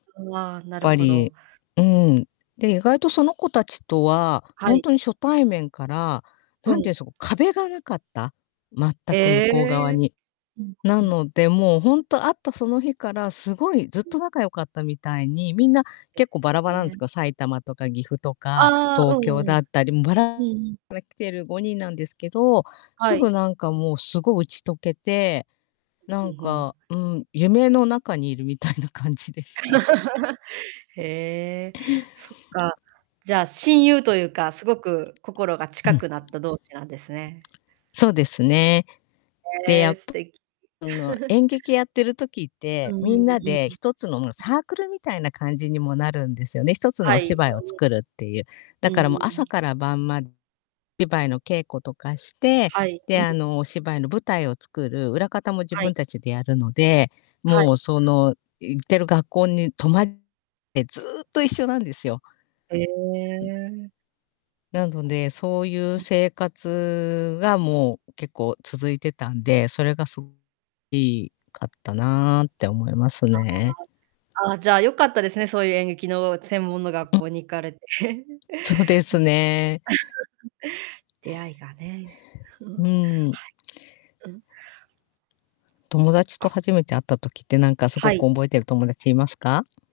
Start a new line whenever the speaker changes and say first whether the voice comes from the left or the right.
right: うわ、なる
left: ぱ
right: ほど。
left: り、うん。で、意外とその子達とは、
right: は
left: ほん
right: い。
left: とに初対面から、
right: う
left: 何て
right: ん。
left: 言うんそ、こう壁が無かった、全く向こう側
right: ええ。
left: に。
right: うん
left: な
right: うん。
left: ので、もうほんと会ったその日から、すごいずっ
right: う
left: と
right: ん。
left: 仲良かったみたいに、みんな、
right: え
left: 結構バラバラなん
right: え。
left: す
right: ね。
left: けど、埼玉とか岐阜とか
right: ああ。
left: 東
right: うん
left: 京
right: う
left: だっ
right: ん。
left: たり、もうば
right: う
left: ら
right: んうん。
left: から来てる5人なんですけど、
right: は
left: すぐ
right: い。
left: なんか、もうすごい打ち解けて、なん
right: う、は。
left: か、うん、夢の中にいるみたいな感じでした。
right: へえ、そっか。じゃあ、親友というか、すごく心が
left: う
right: 近
left: ん。
right: くなった同志なんですね。
left: そうですね。で、
right: へ
left: や
right: え。素
left: ぷ
right: 敵。
left: あの、演劇やってる時っ
right: う
left: て、
right: んう
left: み
right: ん
left: ん
right: うんう
left: な
right: ん。
left: で
right: う
left: 一つの、もう
right: ん。
left: サークルみたいな感じにもなるんですよね。一つの
right: は
left: お
right: い。
left: 芝居を
right: うんうん。
left: 作るっていう。だ
right: うん
left: からもう
right: う
left: 朝
right: ん。
left: から晩までばいの稽古とかして、
right: はい。うん
left: で、
right: うんう
left: あの、
right: ん。
left: お芝居の舞台を作る、裏方も自
right: はい。
left: 分たちでやるので、
right: はい、
left: もうそ
right: は
left: の行ってる学校に泊まっ [unintelligible] え、ずっと一緒なんですよ。
right: へ
left: うん。
right: え。
left: なので、そういう
right: うんうん。
left: 生活がもう結構続いてたんで、それがそ [unintelligible] いかったなって思います
right: あ
left: ね。
right: あ。ああ、じゃあ良かったですね、そういう演劇の専門の学
left: うん。
right: 校に行かれて。うん、
left: そうですね。
right: 出会いがね。
left: う
right: は
left: ん。
right: い。うん。
left: 友達と
right: あ。
left: 初めて会った時って、なんかすご
right: は
left: くお
right: い。
left: んぼえてる友達いますか？